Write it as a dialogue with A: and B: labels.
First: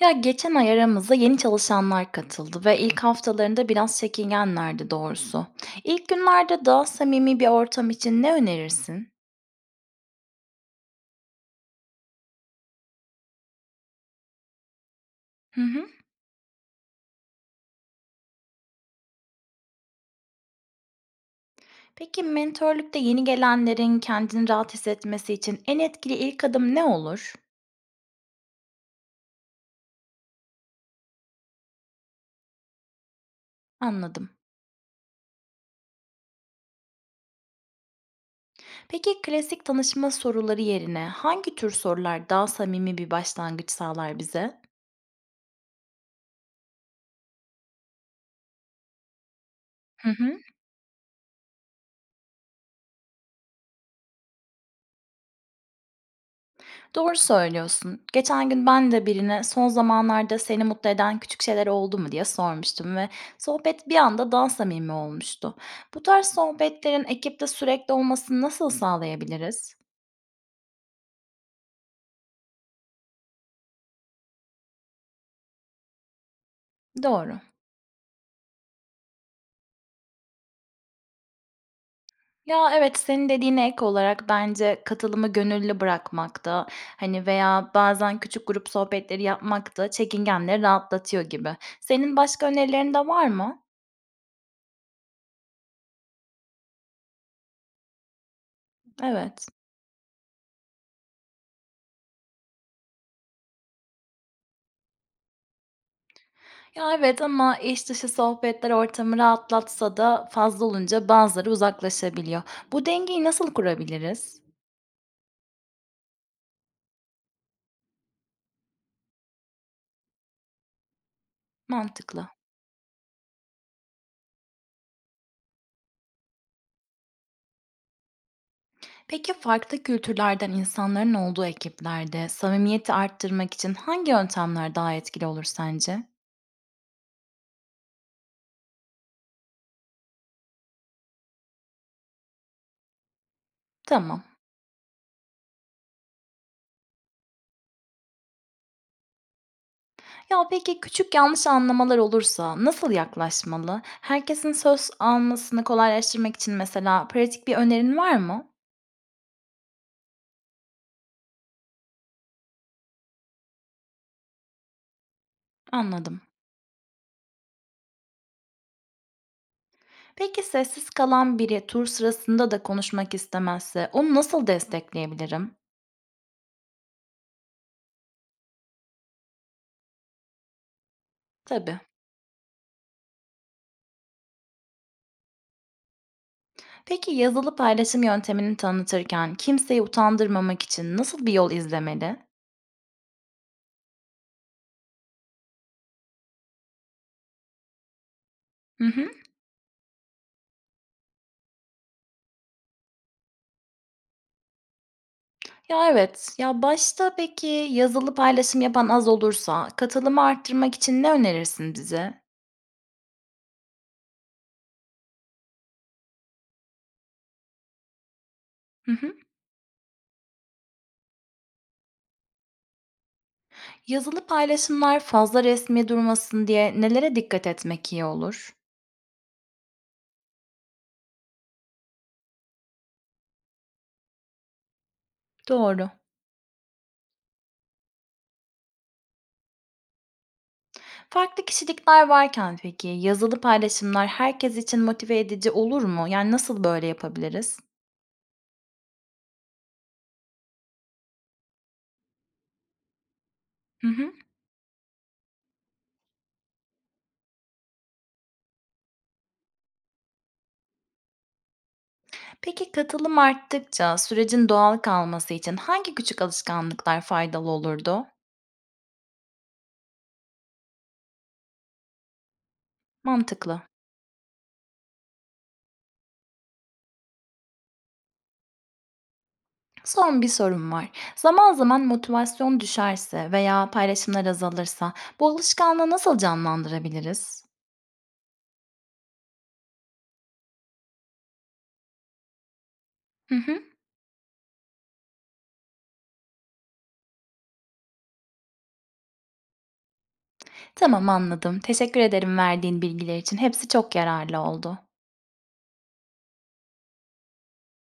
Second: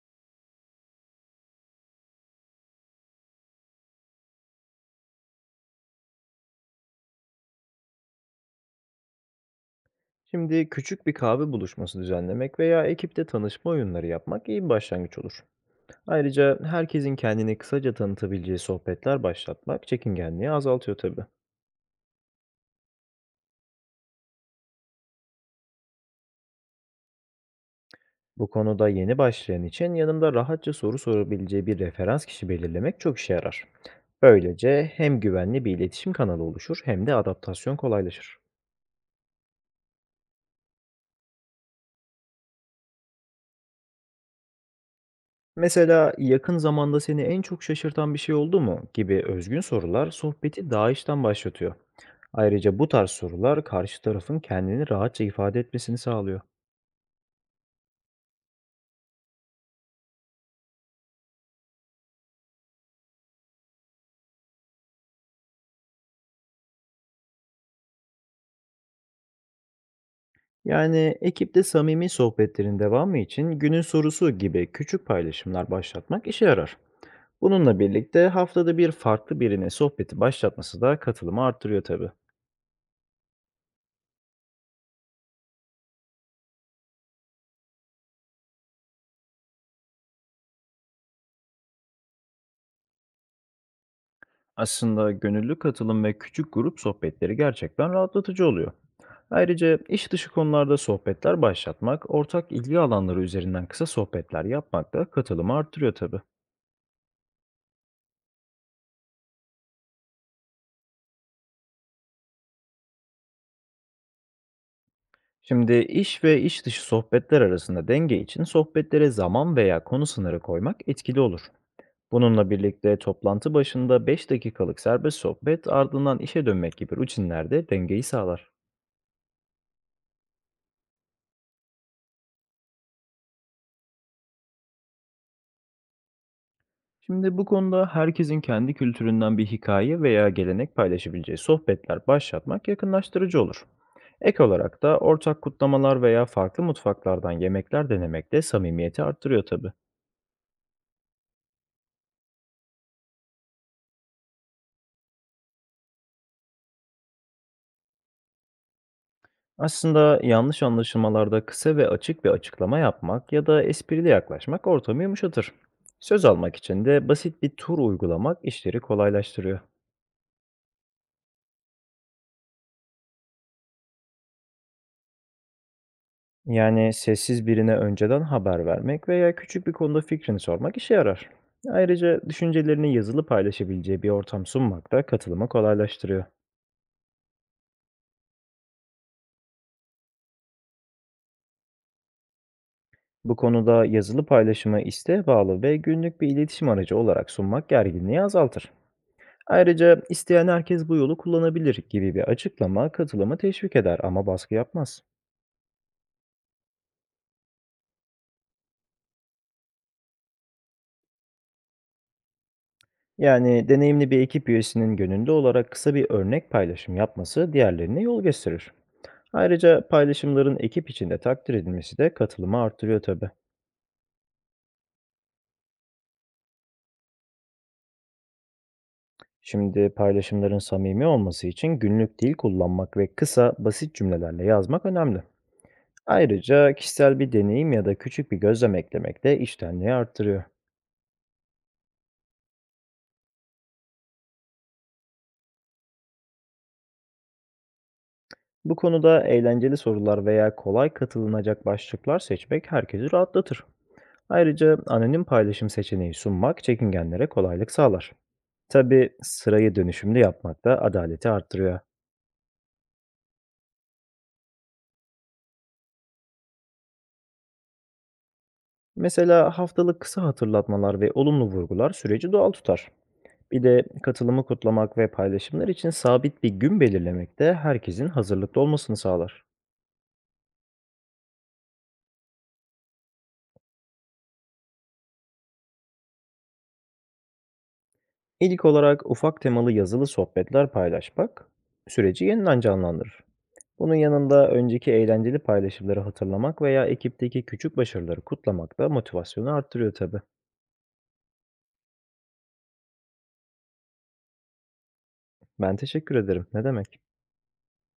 A: Ya geçen ay aramıza yeni çalışanlar katıldı ve ilk haftalarında biraz çekingenlerdi doğrusu. İlk günlerde daha samimi bir ortam için ne önerirsin?
B: Şimdi küçük bir kahve buluşması düzenlemek veya ekipte tanışma oyunları yapmak iyi bir başlangıç olur.
A: Hı hı.
B: Ayrıca herkesin kendini kısaca tanıtabileceği sohbetler başlatmak çekingenliği azaltıyor tabii.
A: Peki mentörlükte yeni gelenlerin kendini rahat hissetmesi için en etkili ilk adım ne olur?
B: Bu konuda yeni başlayan için yanında rahatça soru sorabileceği bir referans kişi belirlemek çok işe yarar.
A: Anladım.
B: Böylece hem güvenli bir iletişim kanalı oluşur hem de adaptasyon kolaylaşır.
A: Peki klasik tanışma soruları yerine hangi tür sorular daha samimi bir başlangıç sağlar bize?
B: Mesela yakın zamanda seni en çok şaşırtan bir şey oldu mu gibi özgün
A: Hı
B: sorular
A: hı.
B: sohbeti daha içten başlatıyor. Ayrıca bu tarz sorular karşı tarafın kendini rahatça ifade etmesini sağlıyor.
A: Doğru söylüyorsun. Geçen gün ben de birine son zamanlarda seni mutlu eden küçük şeyler oldu mu diye sormuştum ve sohbet bir anda daha samimi olmuştu. Bu tarz sohbetlerin ekipte sürekli olmasını nasıl sağlayabiliriz?
B: Yani ekipte samimi sohbetlerin devamı için günün sorusu gibi küçük paylaşımlar başlatmak işe yarar.
A: Doğru.
B: Bununla birlikte haftada bir farklı birine sohbeti başlatması da katılımı artırıyor tabii.
A: Ya evet, senin dediğine ek olarak bence katılımı gönüllü bırakmakta hani veya bazen küçük grup sohbetleri yapmak da çekingenleri rahatlatıyor gibi. Senin başka önerilerin de var mı?
B: Aslında gönüllü katılım ve küçük grup sohbetleri gerçekten rahatlatıcı oluyor.
A: Evet.
B: Ayrıca iş dışı konularda sohbetler başlatmak, ortak ilgi alanları üzerinden kısa sohbetler yapmak da katılımı artırıyor tabii.
A: Ya, evet ama iş dışı sohbetler ortamı rahatlatsa da fazla olunca bazıları uzaklaşabiliyor. Bu dengeyi nasıl kurabiliriz?
B: Şimdi iş ve iş dışı sohbetler arasında denge için sohbetlere zaman veya konu sınırı koymak etkili olur.
A: Mantıklı.
B: Bununla birlikte toplantı başında 5 dakikalık serbest sohbet ardından işe dönmek gibi rutinler de dengeyi sağlar.
A: Peki farklı kültürlerden insanların olduğu ekiplerde samimiyeti arttırmak için hangi yöntemler daha etkili olur sence?
B: Şimdi bu konuda herkesin kendi kültüründen bir hikaye veya gelenek paylaşabileceği sohbetler başlatmak yakınlaştırıcı olur.
A: Tamam.
B: Ek olarak da ortak kutlamalar veya farklı mutfaklardan yemekler denemek de samimiyeti arttırıyor tabii.
A: Ya peki küçük yanlış anlamalar olursa nasıl yaklaşmalı? Herkesin söz almasını kolaylaştırmak için mesela pratik bir önerin var mı?
B: Aslında yanlış anlaşılmalarda kısa ve açık bir açıklama yapmak ya da esprili yaklaşmak ortamı yumuşatır.
A: Anladım.
B: Söz almak için de basit bir tur uygulamak işleri kolaylaştırıyor.
A: Peki sessiz kalan biri tur sırasında da konuşmak istemezse onu nasıl destekleyebilirim?
B: Yani sessiz birine önceden haber vermek veya küçük bir konuda fikrini sormak işe yarar.
A: Tabii.
B: Ayrıca düşüncelerini yazılı paylaşabileceği bir ortam sunmak da katılımı kolaylaştırıyor.
A: Peki yazılı paylaşım yöntemini tanıtırken kimseyi utandırmamak için nasıl bir yol izlemeli?
B: Bu konuda yazılı paylaşımı isteğe bağlı ve günlük bir iletişim aracı olarak sunmak gerginliği azaltır.
A: Hı hı.
B: Ayrıca isteyen herkes bu yolu kullanabilir gibi bir açıklama katılımı teşvik eder ama baskı yapmaz.
A: Ya evet. Ya başta peki yazılı paylaşım yapan az olursa katılımı arttırmak için ne önerirsin bize?
B: Yani deneyimli bir ekip üyesinin gönüllü olarak kısa bir örnek paylaşım yapması diğerlerine yol gösterir.
A: Hı hı.
B: Ayrıca paylaşımların ekip içinde takdir edilmesi de katılımı artırıyor tabii.
A: Yazılı paylaşımlar fazla resmi durmasın diye nelere dikkat etmek iyi olur?
B: Şimdi paylaşımların samimi olması için günlük dil kullanmak ve kısa, basit cümlelerle yazmak önemli.
A: Doğru.
B: Ayrıca kişisel bir deneyim ya da küçük bir gözlem eklemek de iştenliği artırıyor.
A: Farklı kişilikler varken peki, yazılı paylaşımlar herkes için motive edici olur mu? Yani, nasıl böyle yapabiliriz?
B: Bu konuda eğlenceli sorular veya kolay katılınacak başlıklar seçmek herkesi rahatlatır.
A: Hı hı.
B: Ayrıca anonim paylaşım seçeneği sunmak çekingenlere kolaylık sağlar. Tabii sırayı dönüşümlü yapmak da adaleti arttırıyor.
A: Peki katılım arttıkça sürecin doğal kalması için hangi küçük alışkanlıklar faydalı olurdu?
B: Mesela haftalık kısa hatırlatmalar ve olumlu vurgular süreci doğal tutar.
A: Mantıklı.
B: Bir de katılımı kutlamak ve paylaşımlar için sabit bir gün belirlemek de herkesin hazırlıklı olmasını sağlar.
A: Son bir sorum var. Zaman zaman motivasyon düşerse veya paylaşımlar azalırsa bu alışkanlığı nasıl canlandırabiliriz?
B: İlk olarak ufak temalı yazılı sohbetler paylaşmak süreci yeniden canlandırır.
A: Hı hı.
B: Bunun yanında önceki eğlenceli paylaşımları hatırlamak veya ekipteki küçük başarıları kutlamak da motivasyonu arttırıyor tabii.
A: Tamam, anladım. Teşekkür ederim verdiğin bilgiler için. Hepsi çok yararlı oldu.
B: Ben teşekkür ederim. Ne demek?